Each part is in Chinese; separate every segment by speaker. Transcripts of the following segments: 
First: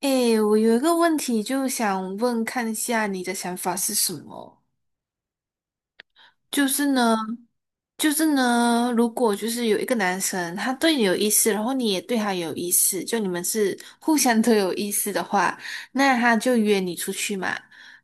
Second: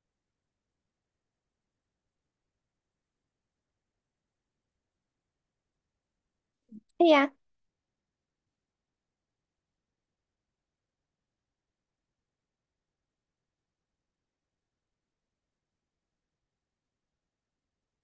Speaker 1: 诶，我有一个问题，就想问看一下你的想法是什么？就是
Speaker 2: 对
Speaker 1: 呢，
Speaker 2: 呀，
Speaker 1: 就是呢，如果就是有一个男生他对你有意思，然后你也对他有意思，就你们是互相都有意思的话，那他就约你出去嘛。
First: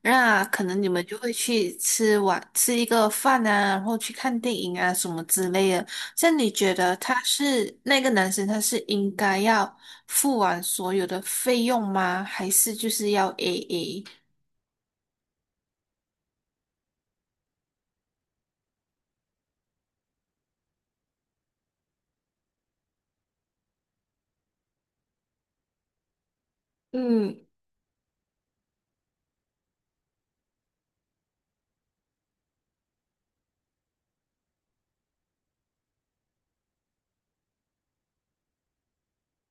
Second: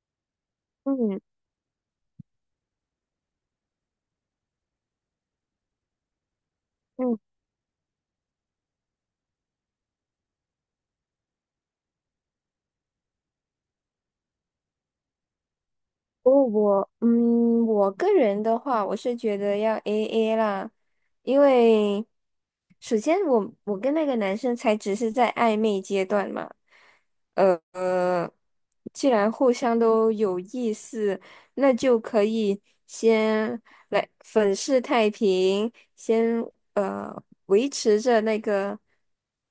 Speaker 1: 那可能你们就
Speaker 2: 嗯
Speaker 1: 会去吃一个饭啊，然后去看电影啊什么之类的。像你觉得他
Speaker 2: 嗯，
Speaker 1: 是那个男生，他是应该要付完所有的费用吗？还是就是要 AA？
Speaker 2: 我个人的话，我是觉得要 AA 啦，因为首先我跟那个男生才只是在暧昧阶段嘛，
Speaker 1: 嗯。
Speaker 2: 呃，呃既然互相都有意思，那就可以先来粉饰太平，先维持着那个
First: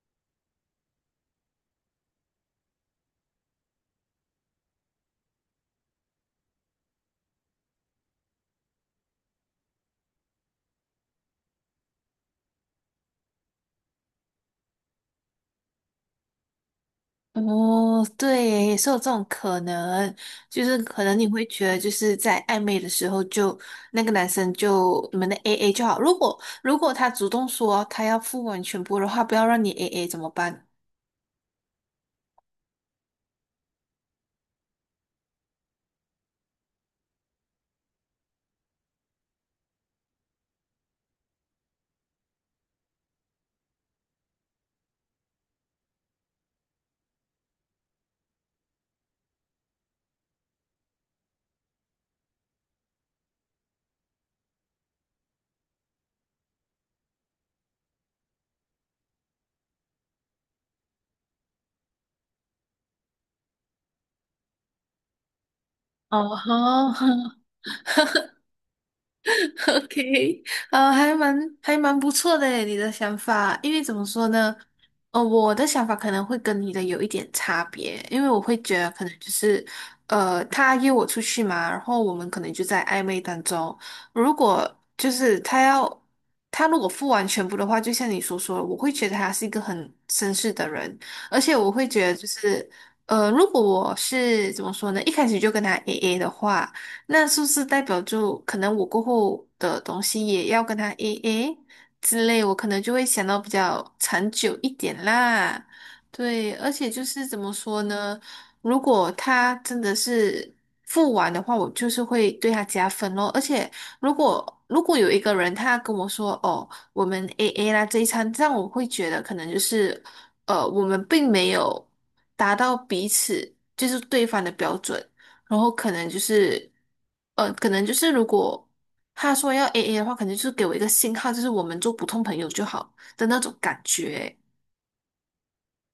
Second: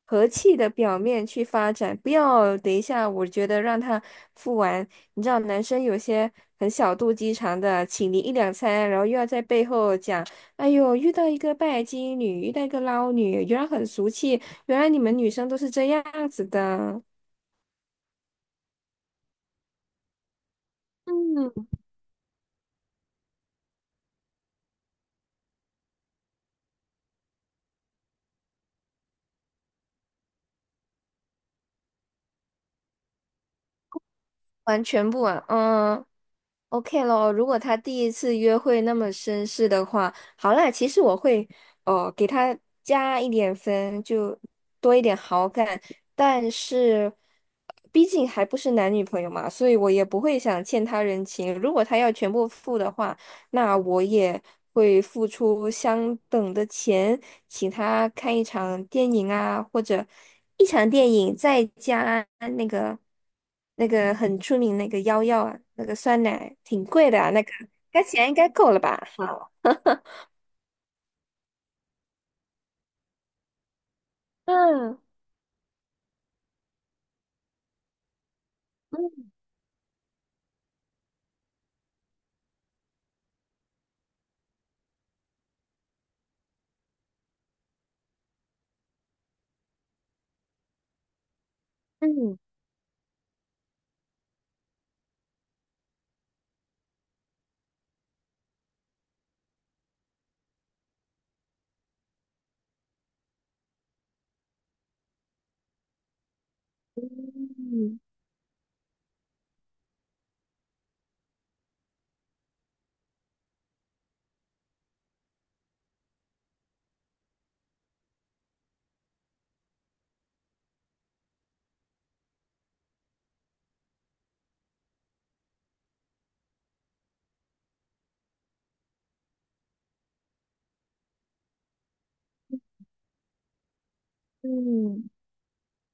Speaker 2: 和气的表面去发展，不要等一下，我觉得让他。付完。你知道男生有些很小肚鸡肠的，请你一两餐，然后又要在背后讲，哎呦，遇到一个拜金女，遇到一个捞女，原来很俗气，原来你们女生都是这样子的。
Speaker 1: 哦，对耶也是有这种可能，就是可能你会觉得，就是在暧昧的时候就，那个男生就你们的 AA 就好。如果他主动说他要付完全部的话，不要让你 AA 怎么办？
Speaker 2: 完全不啊，嗯，OK 咯。如果他第一次约会那么绅士的话，好啦，其实我会哦给他加一点分，就多一点好感。但是，毕竟还不是男女朋友嘛，所以我也不会想欠他人情。如果他要全部付的话，那我也会付出相等的钱，请他看一场电影啊，或者一场电影再加那个那个很出名那个幺药啊，那个酸
Speaker 1: 哦
Speaker 2: 奶挺
Speaker 1: 吼，
Speaker 2: 贵的啊，那个该钱应该够了吧？好，
Speaker 1: OK，呃，还蛮还蛮不错的诶，你的想法，因为怎么说呢，
Speaker 2: 嗯
Speaker 1: 我的想法可能会跟你的有一点差别，因为我会觉得可能就
Speaker 2: 嗯
Speaker 1: 是，他约我出去嘛，然后我们可能就在暧昧当中，如果就是他如果付完全部的话，就像你所说的，我会觉得他是一个很绅士的人，而且我会觉得就
Speaker 2: 嗯
Speaker 1: 是，如果我是怎么说呢，一开始就跟他 AA 的话。那是不是代表就可能我过后的东西也要跟他 AA 之类，我可能就会想到比较长久一点啦。对，而且就是怎么说
Speaker 2: 嗯
Speaker 1: 呢？如果他真的是付完的话，我就是会对他加分咯。而且如果有一个人他跟我说哦，我们 AA 啦这一餐，这样我会觉得可能就是我们并没有达到彼此就是对方的标准。然后可能就是，可能就是如果他说要 AA 的话，可能就是给我一个信号，就是我们做普通朋友就好的那种感觉。
Speaker 2: 嗯。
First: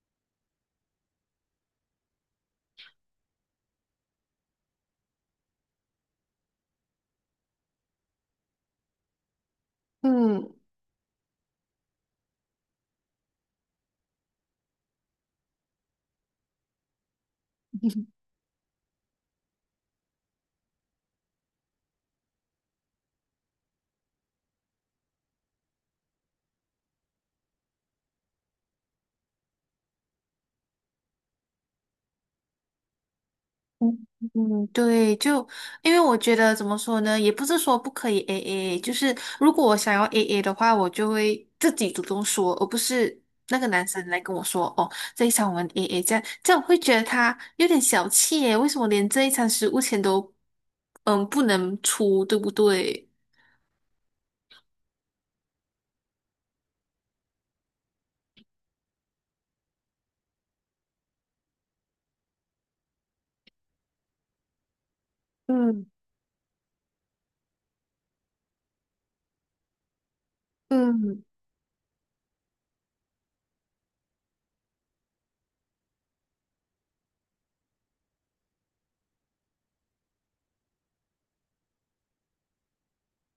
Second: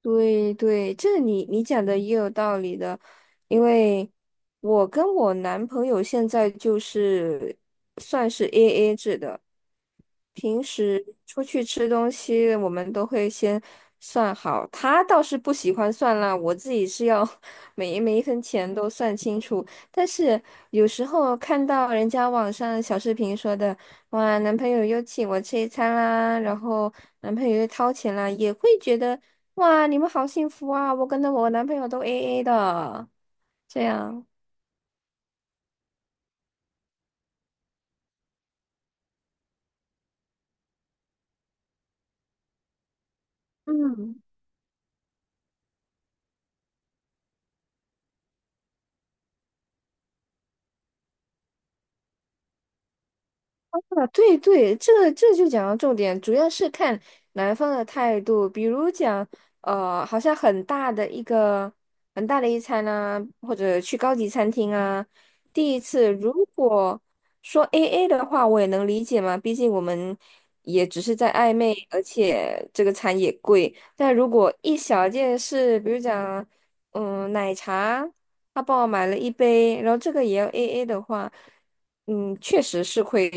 Speaker 2: 对对，这你讲的也有道理的，因为我跟我男朋友现在就是算是 AA 制的，
Speaker 1: 嗯
Speaker 2: 平时出去吃东西我们都会先算好，他倒是不喜欢算啦，我自己是要 每一分钱都算清楚，但是有时候看到人家网上小视频说的。哇，男朋友又请我吃一餐啦，然后男朋友又掏钱啦，也会觉得哇，你们好幸福啊！我跟着我男朋友都 AA 的，这
Speaker 1: 嗯
Speaker 2: 样。
Speaker 1: 嗯，对，就因为我觉得怎么说呢，也不是说不可以 AA,就是如果我想要 AA 的话，我就会自己主动说，而不是那个男生来
Speaker 2: 嗯，
Speaker 1: 跟我说哦，这一场我们 AA 这样，这样我会觉得他有点小气耶，为什么连这一场食物钱都不能出，对不对？
Speaker 2: 啊，对对，这个这就讲到重点，主要是看男方的态度。比如讲，好像很大的一餐啊，或者去高级餐厅啊，第一
Speaker 1: 嗯。
Speaker 2: 次如果说 AA 的话，我也能理解嘛，毕竟我们也只是
Speaker 1: 嗯，
Speaker 2: 在暧昧，而且这个餐也贵。但如果一小件事，比如讲，奶茶，他帮我买了一杯，然后这个也要 AA 的话。确实是会，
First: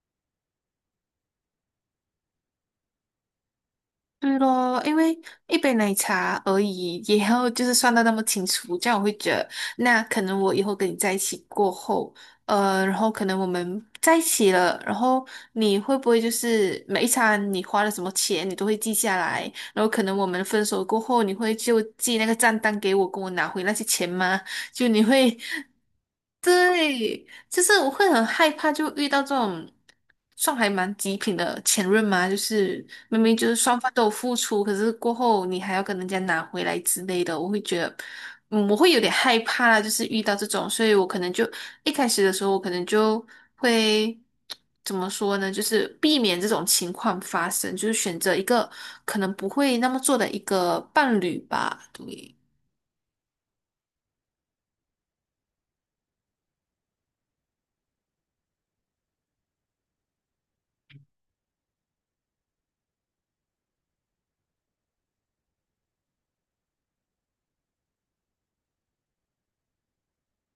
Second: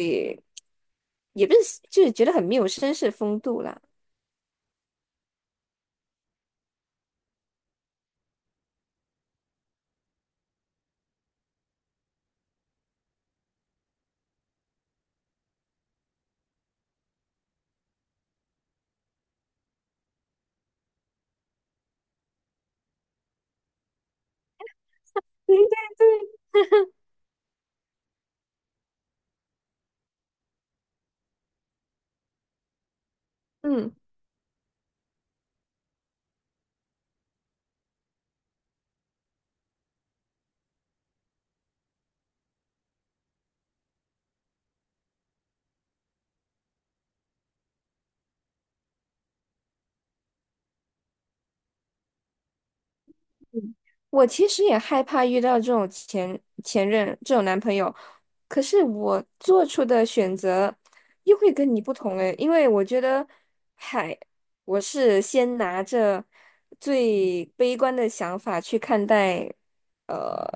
Speaker 2: 也不是就是觉得很没有绅士风度啦。
Speaker 1: 对咯，因为一杯奶茶而已，也要就是算的那么清楚，这样我会觉得，那可能我以后跟你在一起过后，然后可能我们在一起了，然后你会不会就是每一餐你花了什么钱，你都会记下来，然后可能我们分手过后，你会就寄那个账单给我，跟我拿回那些钱吗？就你会，
Speaker 2: 对对对，
Speaker 1: 对，就是我会很害怕，就遇到这种算还蛮极品的前任嘛，就是明明就是双方
Speaker 2: 嗯，
Speaker 1: 都有付出，可是过后你还要跟人家拿回来之类的，我会觉得，嗯，我会有点害怕啦，就是遇到这种，所以我可能就一开始的时候，我可能就会怎么说呢，就是避免这种情况发生，就是选择一个可能不会那么做的一个伴侣吧，对。
Speaker 2: 我其实也害怕遇到这种前任这种男朋友，可是我做出的选择又会跟你不同诶，因为我觉得，嗨，我是先拿着最悲观的想法去看待，呃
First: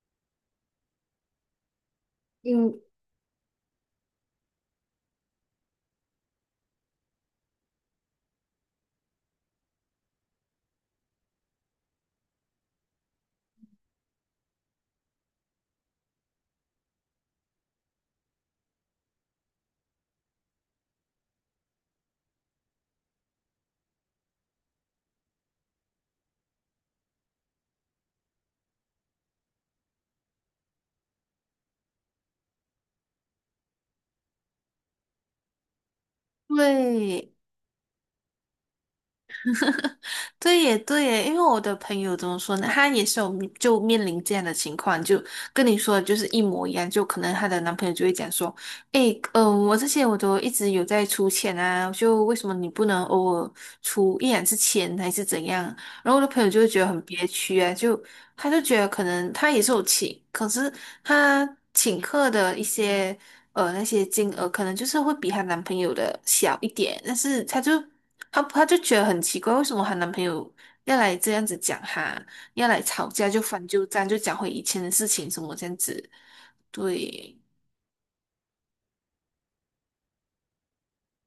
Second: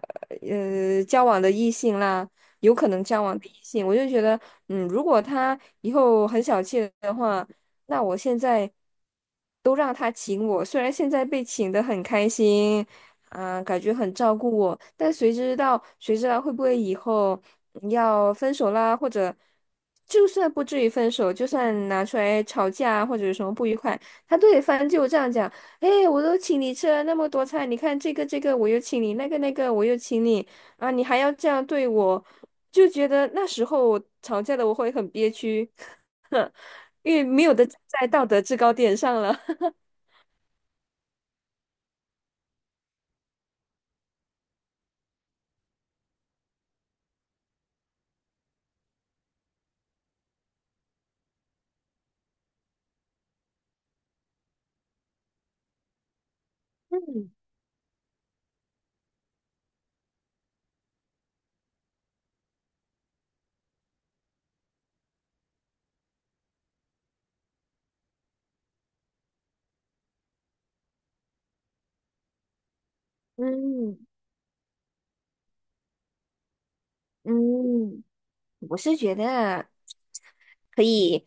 Speaker 2: 交往的异性啦，有
Speaker 1: 嗯，
Speaker 2: 可能交往的异性，我就觉得。如果他以后很小气的话，那我现在都让他请我，虽然现在被请的很开心，啊、感觉很照顾我，但谁知道，谁知道会不会以后要分手啦，或者就算不至于分手，就算拿出来吵架或者有什么不愉快，他都得翻旧账讲，哎，我都请你吃了那么多菜，你看这个这个我又请你，那个那个我又请你。啊，你还要这样对我，就觉得那时候我吵架的我会很憋屈，因为
Speaker 1: 对，
Speaker 2: 没有的站在道德制高点上了。
Speaker 1: 对耶，对耶，因为我的朋友怎么说呢？她也是就面临这样的情况，就跟你说的就是一模一样。就可能她的男朋友就会讲说："诶，嗯、我这些我都一直有在出钱啊，就为什么你不能偶尔出一两次钱还是怎样？"然后我的朋友就会觉得很憋屈啊，就他就觉得可能他也是有请，可是他请客的一些。那些金额，可能就是会比她男朋友的小一点，但是她就她她就觉得很奇怪，为什么她男朋友要来这样子讲她，要来吵架就翻旧
Speaker 2: 嗯
Speaker 1: 账，就讲回以前的事情什么这样子，对。
Speaker 2: 嗯，我是觉得啊可以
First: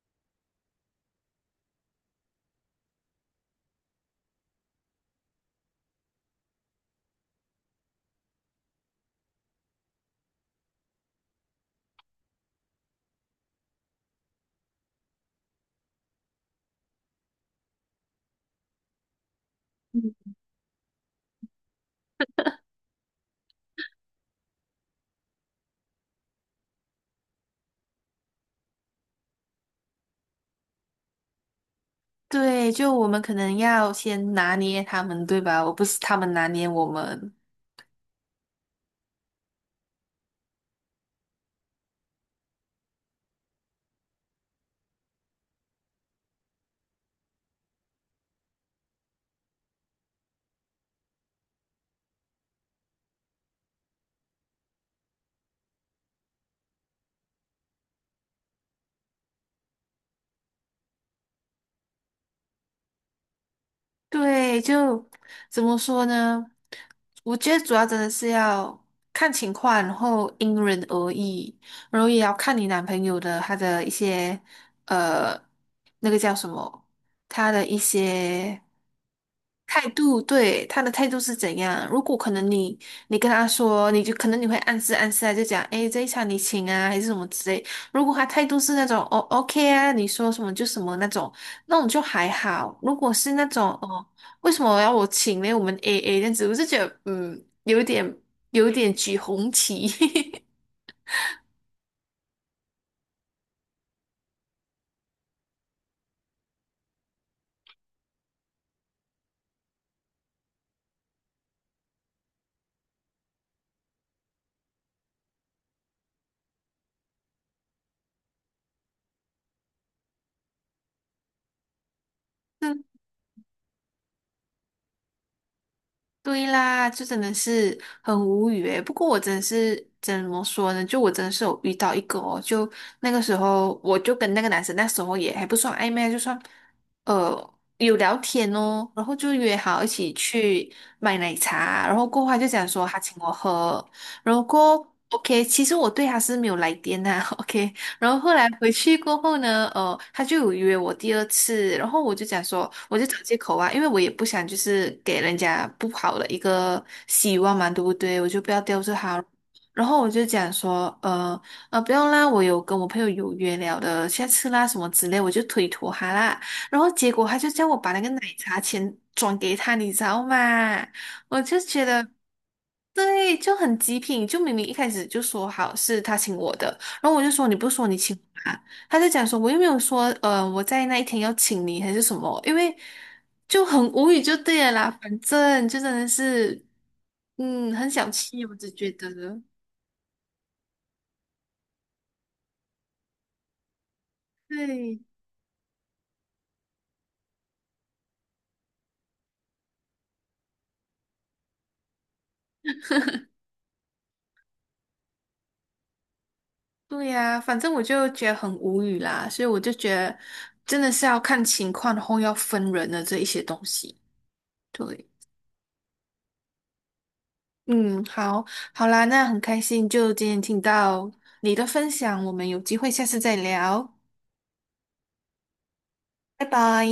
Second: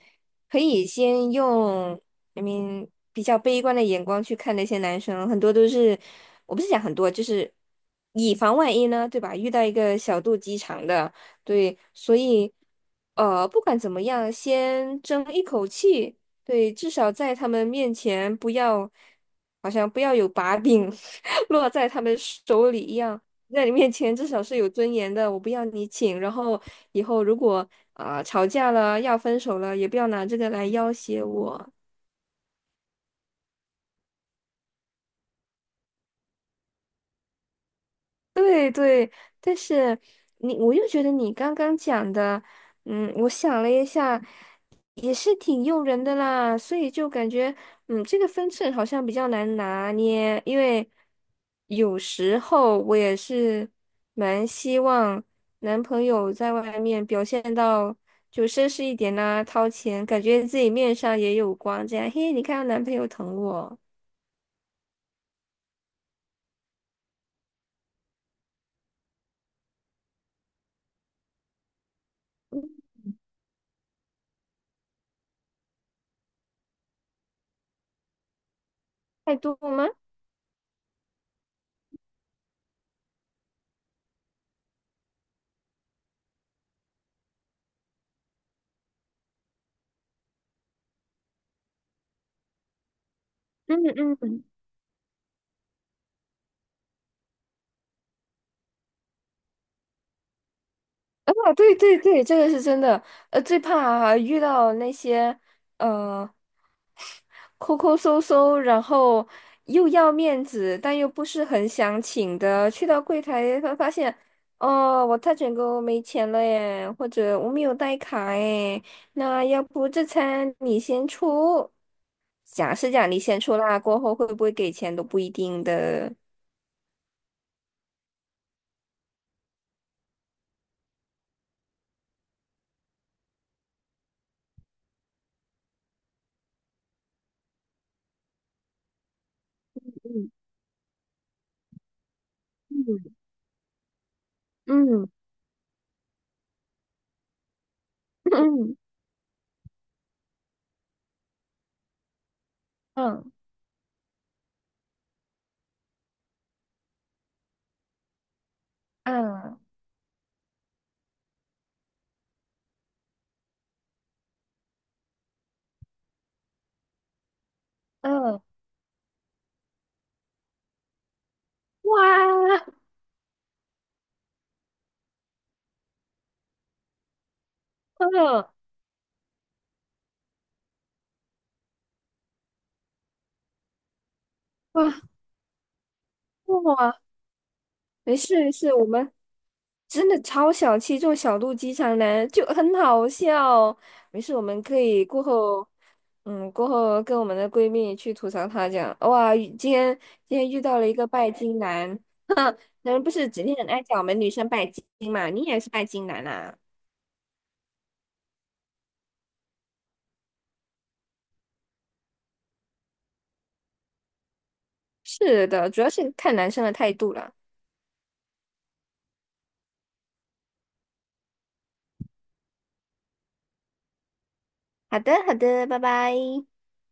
Speaker 2: 可以先用，I m 比较悲观的眼光去看那些男生，很多都是，我不是讲很多，就是以防万一呢，对吧？遇到一个小肚鸡肠的，对，所以不管怎么样，先争一口气，对，至少在他们面前不要，好像不要有把柄 落在他们手里一样。在你面前至少是有尊严的，我不要你请。然后以后如果啊、吵架了要分手了，也不要拿这个来要挟我。
Speaker 1: 对，就我们可能要先拿捏他们，对吧？我不是他们拿捏我们。
Speaker 2: 对对，但是你，我又觉得你刚刚讲的，我想了一下，也是挺诱人的啦，所以就感觉，这个分寸好像比较难拿捏，因为有时候我也是蛮希望男朋友在外面表现到就绅士一点啦，掏钱，感觉自己面上也有光，这样，嘿，你看到男朋友疼我，
Speaker 1: 对，就怎么说呢？我觉得主要真的是要看情况，然后因人而异，然后也要看你男朋友的他的一些呃，那个叫什么，他的一些。
Speaker 2: 太多吗？
Speaker 1: 态度，对，他的态度是怎样？如果可能你，你跟他说，你就可能你会暗示暗示啊，就讲，诶，这一场你请啊，还是什么之类。如果他态度是那种，哦，OK 啊，你说什么就什么那种，那种就还好。如果是那种，
Speaker 2: 嗯
Speaker 1: 哦，
Speaker 2: 嗯
Speaker 1: 为什么要我请呢？我们 AA 这样子，我就觉得，嗯，有点举红旗。
Speaker 2: 啊，对对对，这个是真的。最怕遇到那些呃抠抠搜搜，然后又要面子，但又不是很想请的，去到柜台发现，哦，我太卷哥没钱了耶，或者我没有带卡耶，那要不这餐你先出？讲是 讲你先出啦，过后会不会给钱都不一定的。
Speaker 1: 对啦，就真的是很无语诶。不过我真的是怎么说呢？就我真的是有遇到一个哦，就那个时候我就跟那个男生那时候也还不算暧昧，就算呃有聊天哦，然后就约好一起
Speaker 2: 嗯
Speaker 1: 去买奶茶，然后过后他就讲说他
Speaker 2: 嗯
Speaker 1: 请我喝，然后过后
Speaker 2: 嗯
Speaker 1: OK,其实我对他是没有来电呐、o k 然后后来回
Speaker 2: 嗯
Speaker 1: 去过后呢，他就有约我第二次，然后我就讲说，我就找
Speaker 2: 嗯
Speaker 1: 借口啊，因为我也不想就是给人家不好的一个希望嘛，对不对？我就不要吊着他。
Speaker 2: 嗯
Speaker 1: 然后我就讲说，不用啦，我有跟我朋友有约了的，下次啦什么之类，我就推脱他啦。然后结果他就叫我把那个奶
Speaker 2: 嗯，
Speaker 1: 茶钱转给他，你知道吗？我就觉得。
Speaker 2: 哇，
Speaker 1: 对，就很极品，就明明一开始就说好是他请我的，然后我就说你不是说你请
Speaker 2: 嗯。
Speaker 1: 啊？他就讲说我又没有说，我在那一天要请你还是什么，因为就很无语就对了啦，
Speaker 2: 哇，
Speaker 1: 反正就真的是，
Speaker 2: 哇，
Speaker 1: 嗯，很小
Speaker 2: 没事
Speaker 1: 气，
Speaker 2: 没
Speaker 1: 我只
Speaker 2: 事，我
Speaker 1: 觉
Speaker 2: 们
Speaker 1: 得，
Speaker 2: 真的超小气，这种小肚鸡肠男就很好笑。没事，我们可
Speaker 1: 对
Speaker 2: 以过后跟我们的闺蜜去吐槽他，讲哇，今天遇到了一个拜金男，男人不是整天很爱讲我们女生拜金嘛？你也是拜金男啊？
Speaker 1: 对呀、反正我就觉得很无语啦，所以我就觉得真的是要看情况，然后要分人的这一些东西，对，
Speaker 2: 是的，主要是看男生的态度了。
Speaker 1: 嗯，好，好啦，那很开心，就今天听到你的分享，我们有机会下次再聊，
Speaker 2: 好的，好的，拜拜。
Speaker 1: 拜拜。